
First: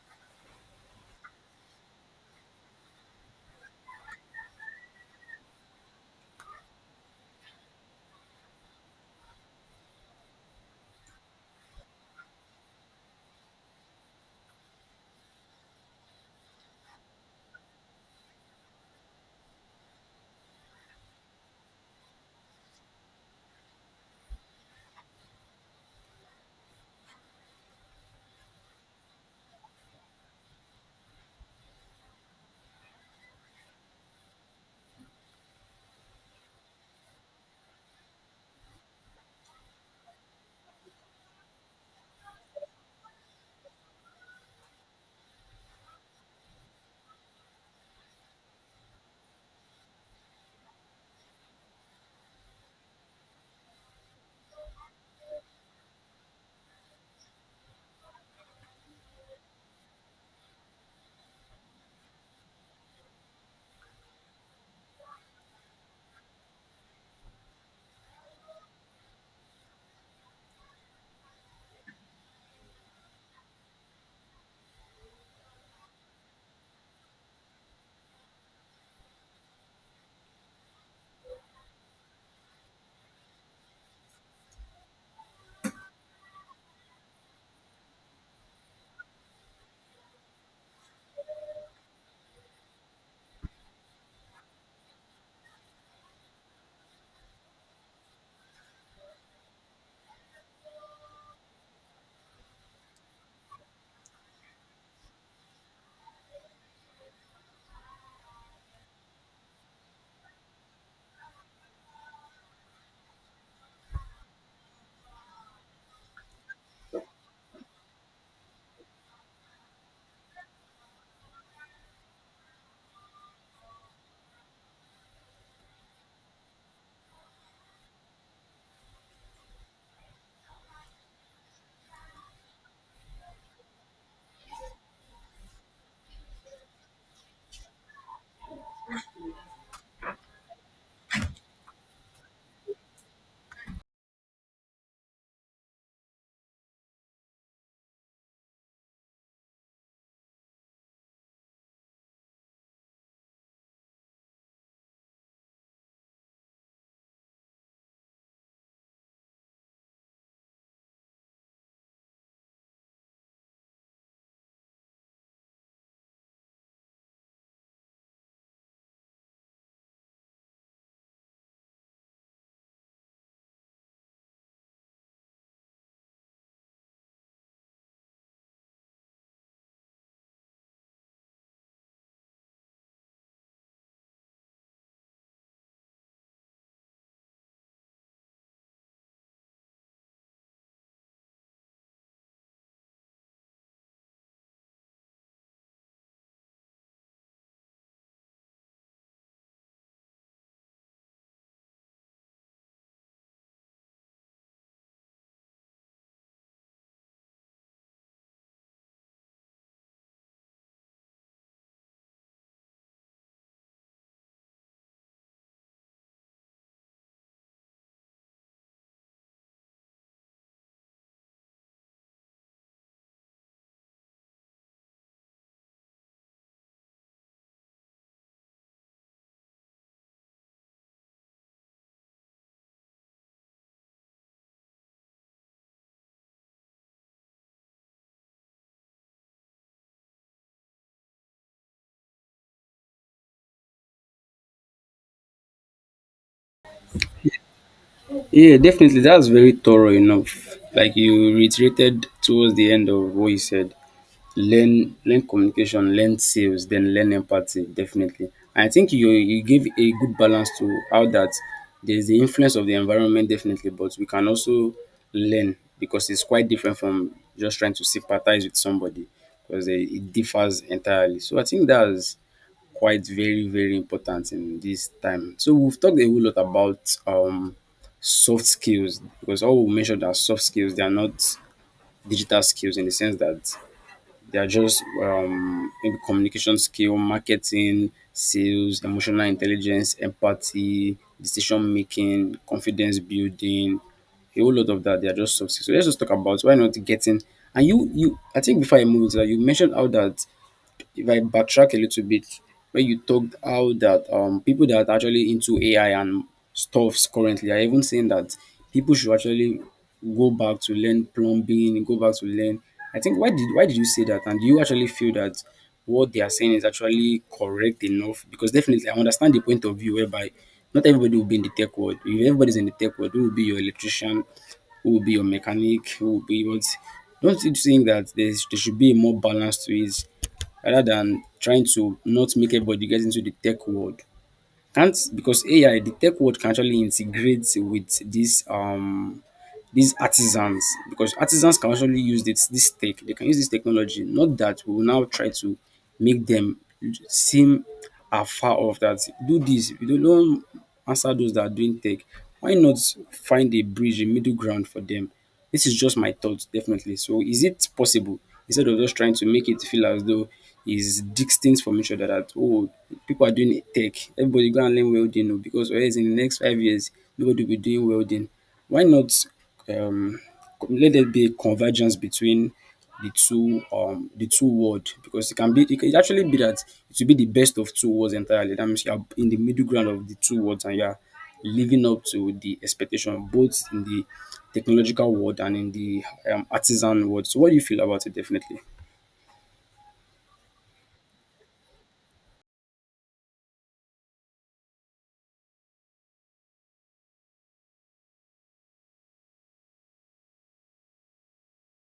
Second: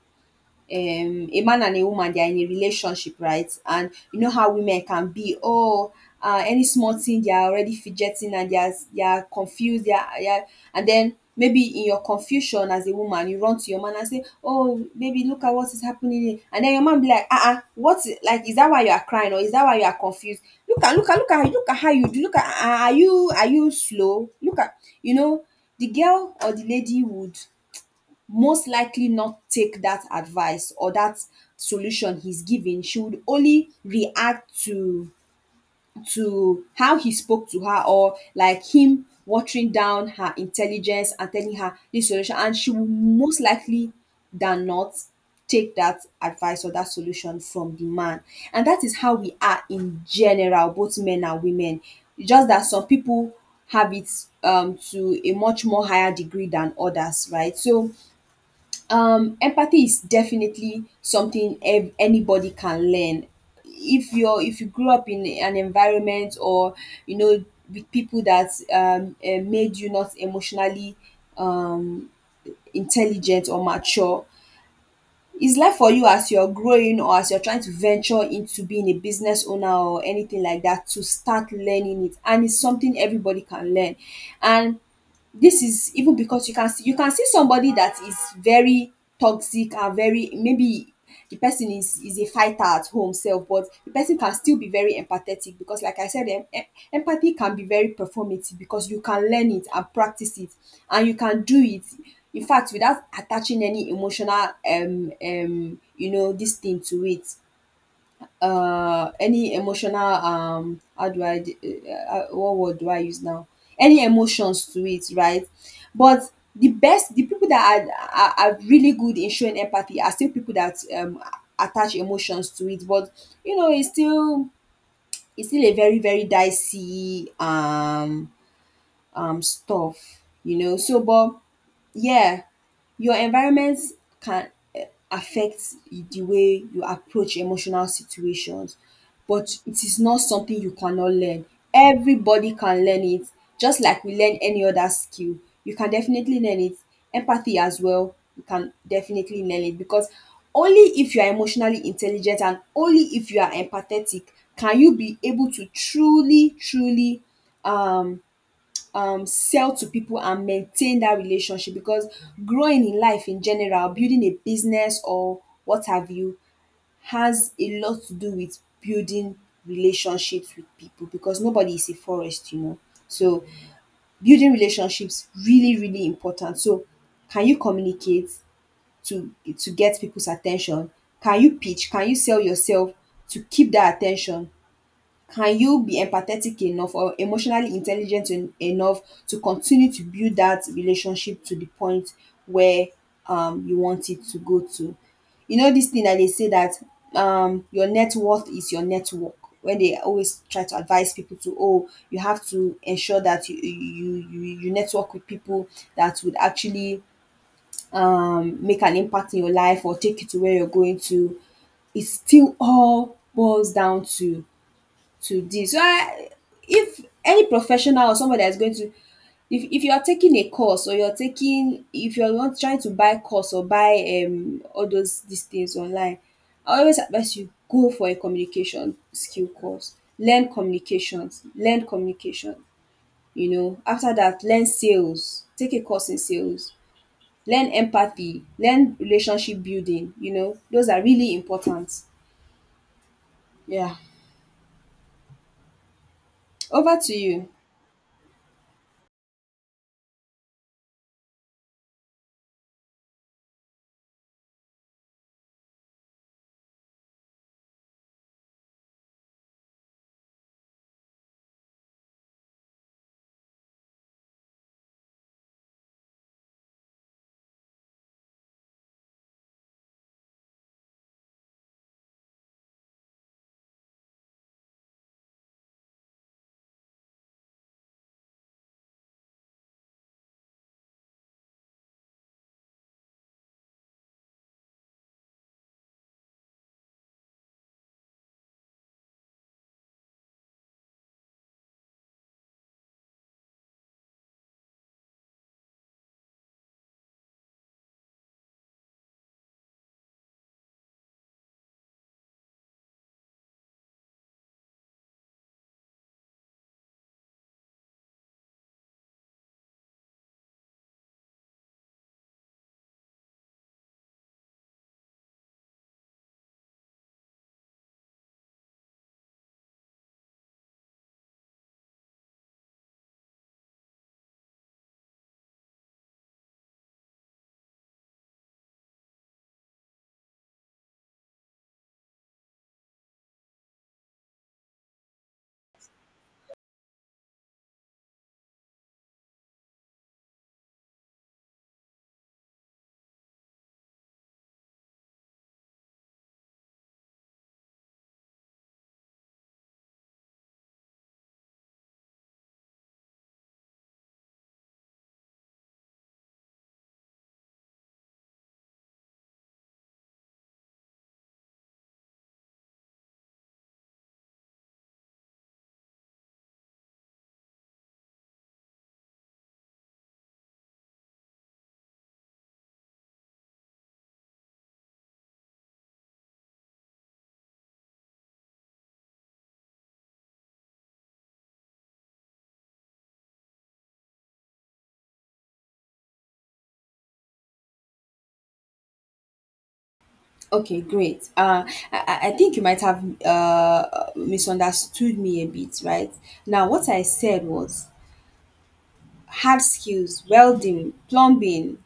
S2: um a man and a woman, they are in a relationship, right? And you know how women can be. Oh, any small thing, they are already fidgeting and they are confused, they are and then maybe in your confusion as a woman, you run to your man and say, "Oh baby, look at what is happening," and then your man be like, "Ah, uh-uh, like is that why you are crying, or is that why you are confused? Look at how you do. Look at, ah, are you, are you slow? Look at, you know." The girl or the lady would most likely not take that advice or that solution he's giving. She would only react to how he spoke to her, or like him watering down her intelligence and telling her this solution, and she will most likely than not take that advice or that solution from the man. And that is how we are in general, both men and women, just that some people have it to a much more higher degree than others, right? So empathy is definitely something anybody can learn. If you're if you grew up in an environment or, you know, with people that made you not emotionally um intelligent or mature, is life for you as you're growing or as you're trying to venture into being a business owner or anything like that to start learning it, and it's something everybody can learn. And this is even because you can see, somebody that is very toxic and very maybe the person is a fighter at home self, but the person can still be very empathetic, because like I said, empathy can be very performative because you can learn it and practice it and you can do it, in fact, without attaching any emotional you know this thing to it, uh, any emotional how do I d- what word do I use now, any emotions to it, right? But the best, the people that are really good in showing empathy are still people that attach emotions to it, but you know it's still, it's still a very, very dicey stuff, you know. So, but yeah, your environment can eh, affect the way you approach emotional situations, but it is not something you cannot learn. Everybody can learn it, just like we learn any other skill. You can definitely learn it. Empathy as well, you can definitely learn it, because only if you are emotionally intelligent and only if you are empathetic can you be able to truly, truly um sell to people and maintain that relationship, because growing in life in general, building a business or what have you, has a lot to do with building relationships with people, because nobody is a forest, you know. So building relationships, really, really important. So can you communicate to get people's attention? Can you pitch, can you sell yourself to keep that attention? Can you be empathetic enough or emotionally intelligent enough to continue to build that relationship to the point where, you want it to go to? You know, this thing that they say that, your net worth is your network. When they always try to advise people to, oh, you have to ensure that you network with people that would actually, make an impact in your life or take you to where you're going to. It still all boils down to this. So I, if any professional or somebody that is going to, if you are taking a course or you're taking, if you're not trying to buy course or buy all those these things online, I always advise you go for a communication skill course. Learn communications. Learn communication. You know, after that, learn sales. Take a course in sales. Learn empathy. Learn relationship building. You know, those are really important. Yeah. Over to you.
S1: Yeah, definitely. That's very thorough enough. Like you reiterated towards the end of what you said, learn communication, learn sales, then learn empathy. Definitely, I think you give a good balance to how that there's the influence of the environment definitely, but we can also learn, because it's quite different from just trying to sympathize with somebody, because it differs entirely. So I think that's quite very very important in this time. So we've talked a whole lot about soft skills, because all we mentioned are soft skills. They are not digital skills, in the sense that they are just, maybe communication skill, marketing, sales, emotional intelligence, empathy, decision making, confidence building, a whole lot of that. They are just soft skills. So let's just talk about why not getting. And I think before I move into that, you mentioned how that, if I backtrack a little bit, when you talked how that people that are actually into AI and stuffs currently are even saying that people should actually go back to learn plumbing, go back to learn. I think why did you say that? And do you actually feel that what they are saying is actually correct enough? Because definitely I understand the point of view whereby not everybody will be in the tech world. If everybody's in the tech world, who will be your electrician, who will be your mechanic, who will be what? Don't you think that there should be a more balance to it, rather than trying to not make everybody get into the tech world? Can't, because AI, the tech world can actually integrate with this these artisans, because artisans can actually use this tech. They can use this technology, not that we will now try to make them seem afar off, that do this we don't answer those that are doing tech. Why not find a bridge, a middle ground for them? This is just my thoughts, definitely. So is it possible, instead of just trying to make it feel as though is distinct from each other, that oh, people are doing tech, everybody go and learn welding, oh, because or in the next 5 years nobody will be doing welding? Why not, um let there be a convergence between the two, the two world, because it can actually be that it will be the best of two worlds entirely. That means you are in the middle ground of the two worlds and you are living up to the expectation both in the technological world and in the artisan world. So what do you feel about it definitely?
S2: Okay, great. I think you might have misunderstood me a bit, right? Now, what I said was hard skills, welding, plumbing,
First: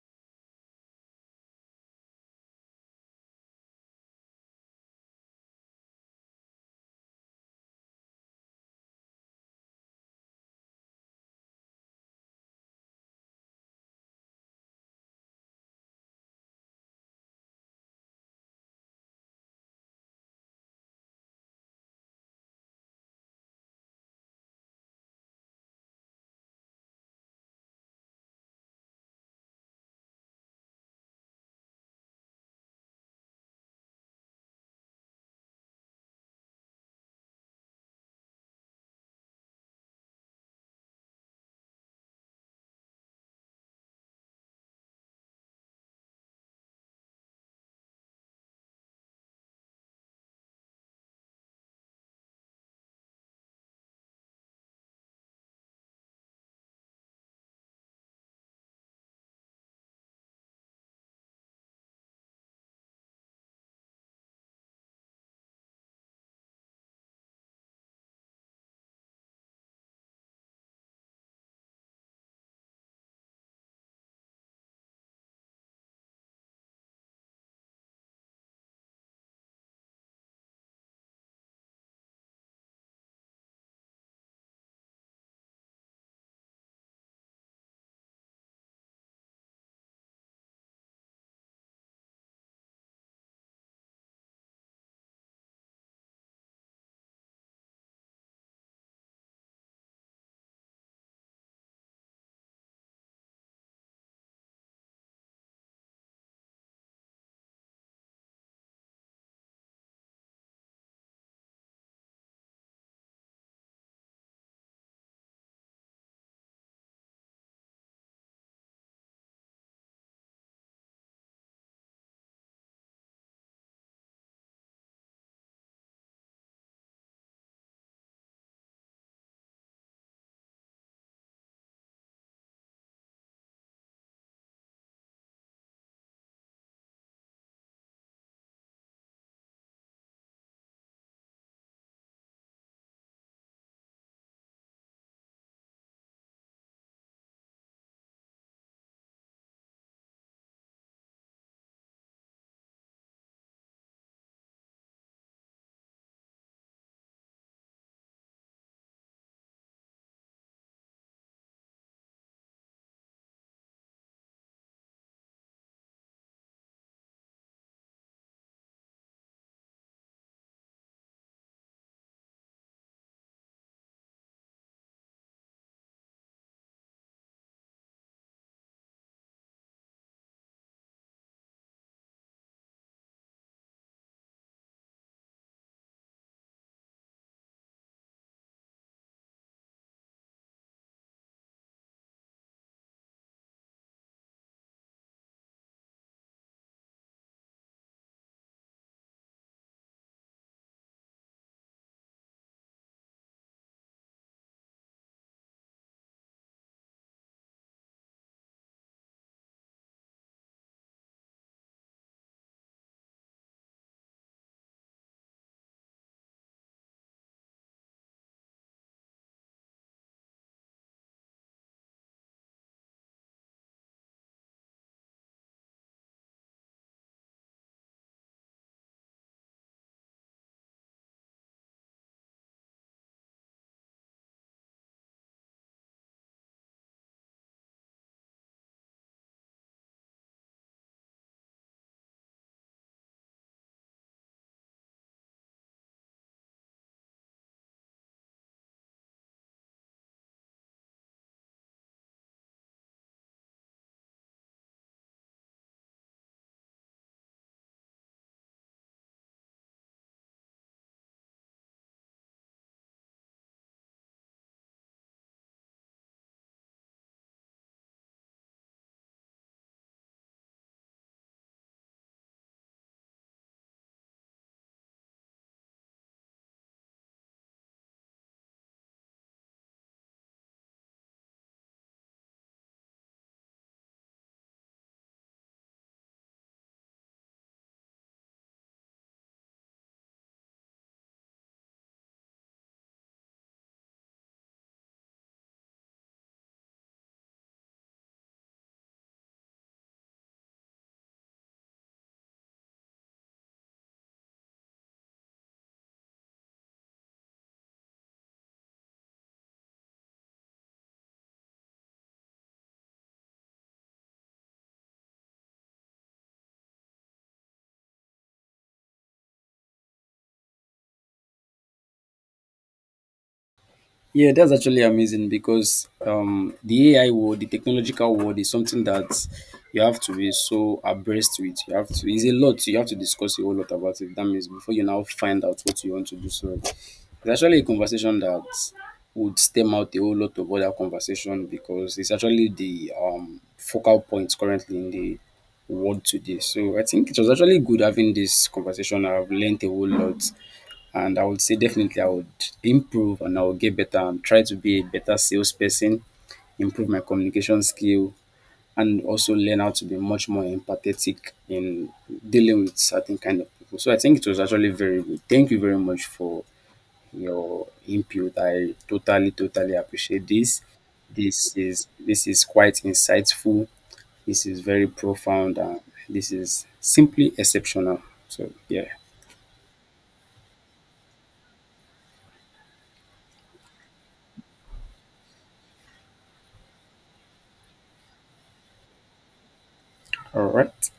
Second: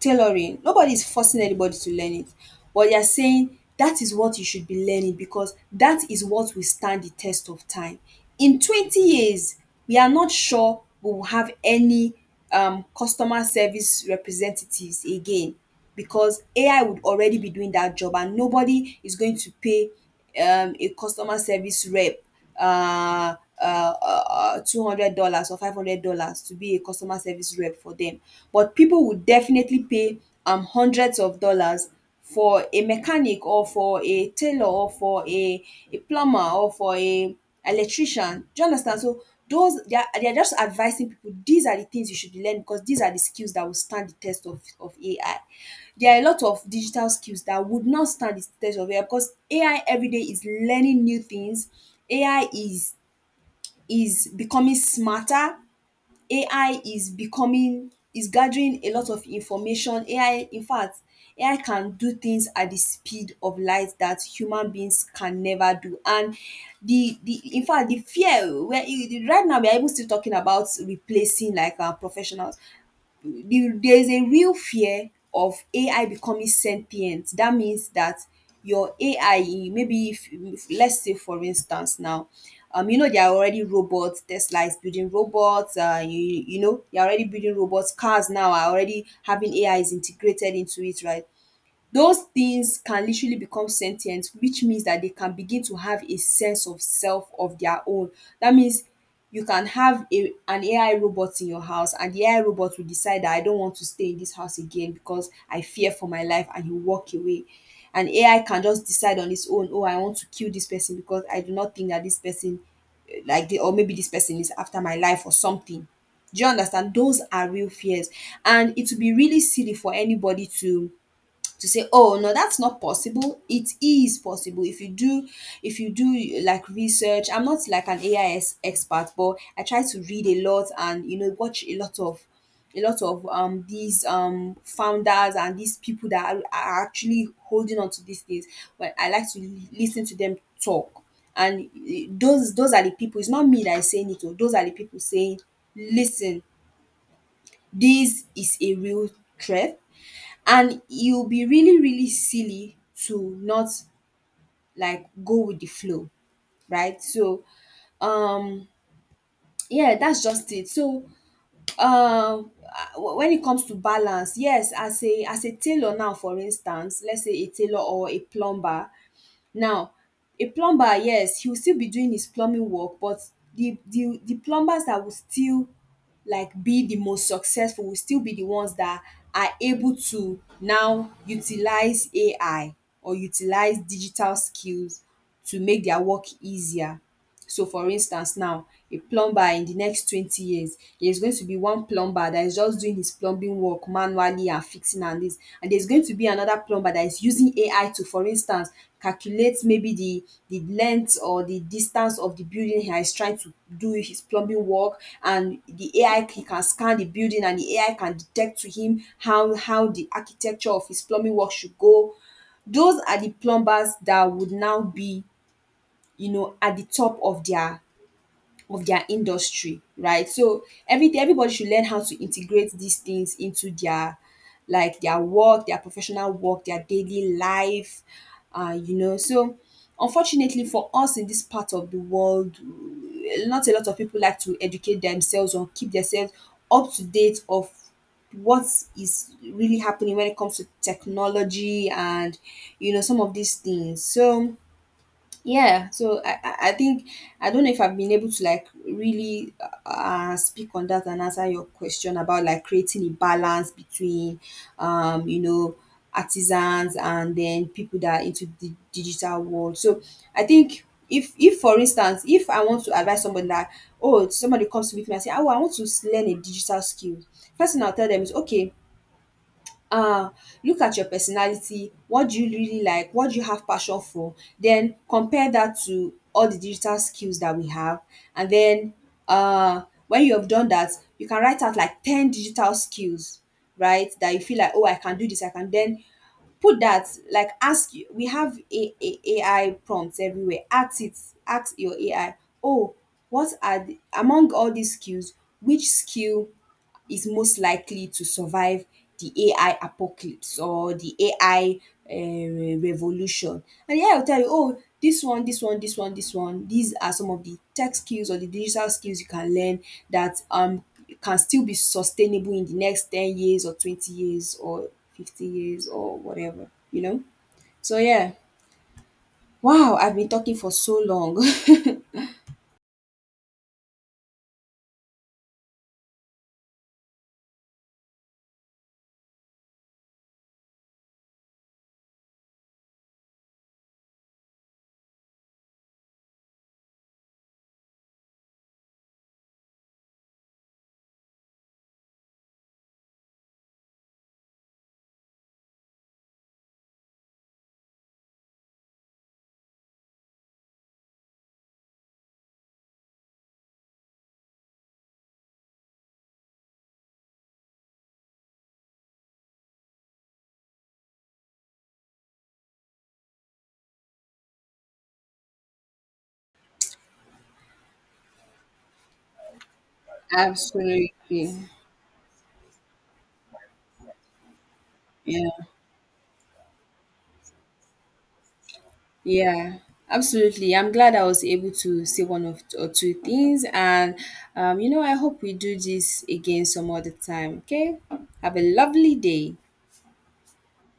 S2: tailoring, nobody is forcing anybody to learn it, but they are saying that is what you should be learning because that is what will stand the test of time. In 20 years we are not sure we will have any, customer service representatives again, because AI would already be doing that job, and nobody is going to pay, a customer service rep uh uh $200 or $500 to be a customer service rep for them. But people would definitely pay hundreds of dollars for a mechanic or for a tailor or for a plumber or for a electrician. Do you understand? So those, they are, they are just advising people these are the things you should learn because these are the skills that will stand the test of AI. There are a lot of digital skills that would not stand the test of AI, because AI every day is learning new things. AI is becoming smarter. AI is becoming is gathering a lot of information. AI, in fact, AI can do things at the speed of light that human beings can never do. And the in fact the fear where right now we are even still talking about replacing like our professionals, there is a real fear of AI becoming sentient. That means that your AI, maybe let's say for instance now, there are already robots. Tesla is building robots. They are already building robots. Cars now are already having A is integrated into it, right? Those things can literally become sentient, which means that they can begin to have a sense of self of their own. That means you can have a an AI robot in your house and the AI robot will decide that I don't want to stay in this house again because I fear for my life and you walk away. And AI can just decide on its own, oh, I want to kill this person because I do not think that this person, or maybe this person is after my life or something. Do you understand? Those are real fears. And it would be really silly for anybody to say, oh no, that's not possible. It is possible. If you do, if you do like research, I'm not like an expert, but I try to read a lot and you know watch a lot of, a lot of these founders and these people that are actually holding on to these things. But I like to listen to them talk. And those are the people. It's not me that is saying it. Oh, those are the people saying, listen, this is a real threat. And it will be really, really silly to not like go with the flow, right? So, um yeah, that's just it. So, um when it comes to balance, yes, as a tailor, now for instance, let's say a tailor or a plumber. Now, a plumber, yes, he will still be doing his plumbing work, but the plumbers that will still like be the most successful will still be the ones that are able to now utilize AI or utilize digital skills to make their work easier. So for instance now, a plumber in the next 20 years, there's going to be one plumber that is just doing his plumbing work manually and fixing and this. And there's going to be another plumber that is using AI to, for instance, calculate maybe the length or the distance of the building he is trying to do his plumbing work. And the AI, he can scan the building and the AI can detect to him how the architecture of his plumbing work should go. Those are the plumbers that would now be, you know, at the top of their, of their industry, right? So everybody should learn how to integrate these things into their, like their work, their professional work, their daily life, So, unfortunately for us in this part of the world, not a lot of people like to educate themselves or keep themselves up to date of what is really happening when it comes to technology and you know some of these things. So, yeah, so I think I don't know if I've been able to like really speak on that and answer your question about like creating a balance between, you know, artisans and then people that are into the digital world. So I think if, for instance, if I want to advise somebody that, oh, somebody comes to me and say, oh, I want to learn a digital skill, first thing I'll tell them is, okay, um look at your personality, what do you really like, what do you have passion for, then compare that to all the digital skills that we have. And then, uh when you have done that, you can write out like 10 digital skills, right, that you feel like, oh, I can do this. I can then put that, like ask you, we have a AI prompts everywhere, ask it, ask your AI, oh, what are the, among all these skills, which skill is most likely to survive the AI apocalypse or the AI revolution. And the AI will tell you, oh, this one, this one, this one, this one. These are some of the tech skills or the digital skills you can learn that can still be sustainable in the next 10 years or 20 years or 50 years or whatever, you know? So yeah. Wow, I've been talking for so long.
S1: Yeah, that's actually amazing, because the AI world, the technological world, is something that you have to be so abreast with. You have to. It's a lot. You have to discuss a whole lot about it. That means before you now find out what you want to do. So it's actually a conversation that would stem out a whole lot of other conversation, because it's actually the focal point currently in the world today. So I think it was actually good having this conversation. I've learned a whole lot. And I would say definitely I would improve and I would get better and try to be a better salesperson, improve my communication skill, and also learn how to be much more empathetic in dealing with certain kind of people. So I think it was actually very good. Thank you very much for your input. I totally, totally appreciate this. This
S2: Absolutely.
S1: is this is quite insightful. This is very
S2: Yeah.
S1: profound and this is simply exceptional. So yeah.
S2: Yeah, absolutely. I'm glad I was able to say one of or two things. And, you know, I hope we do this again some other time. Okay. Have a lovely day.
S1: All right.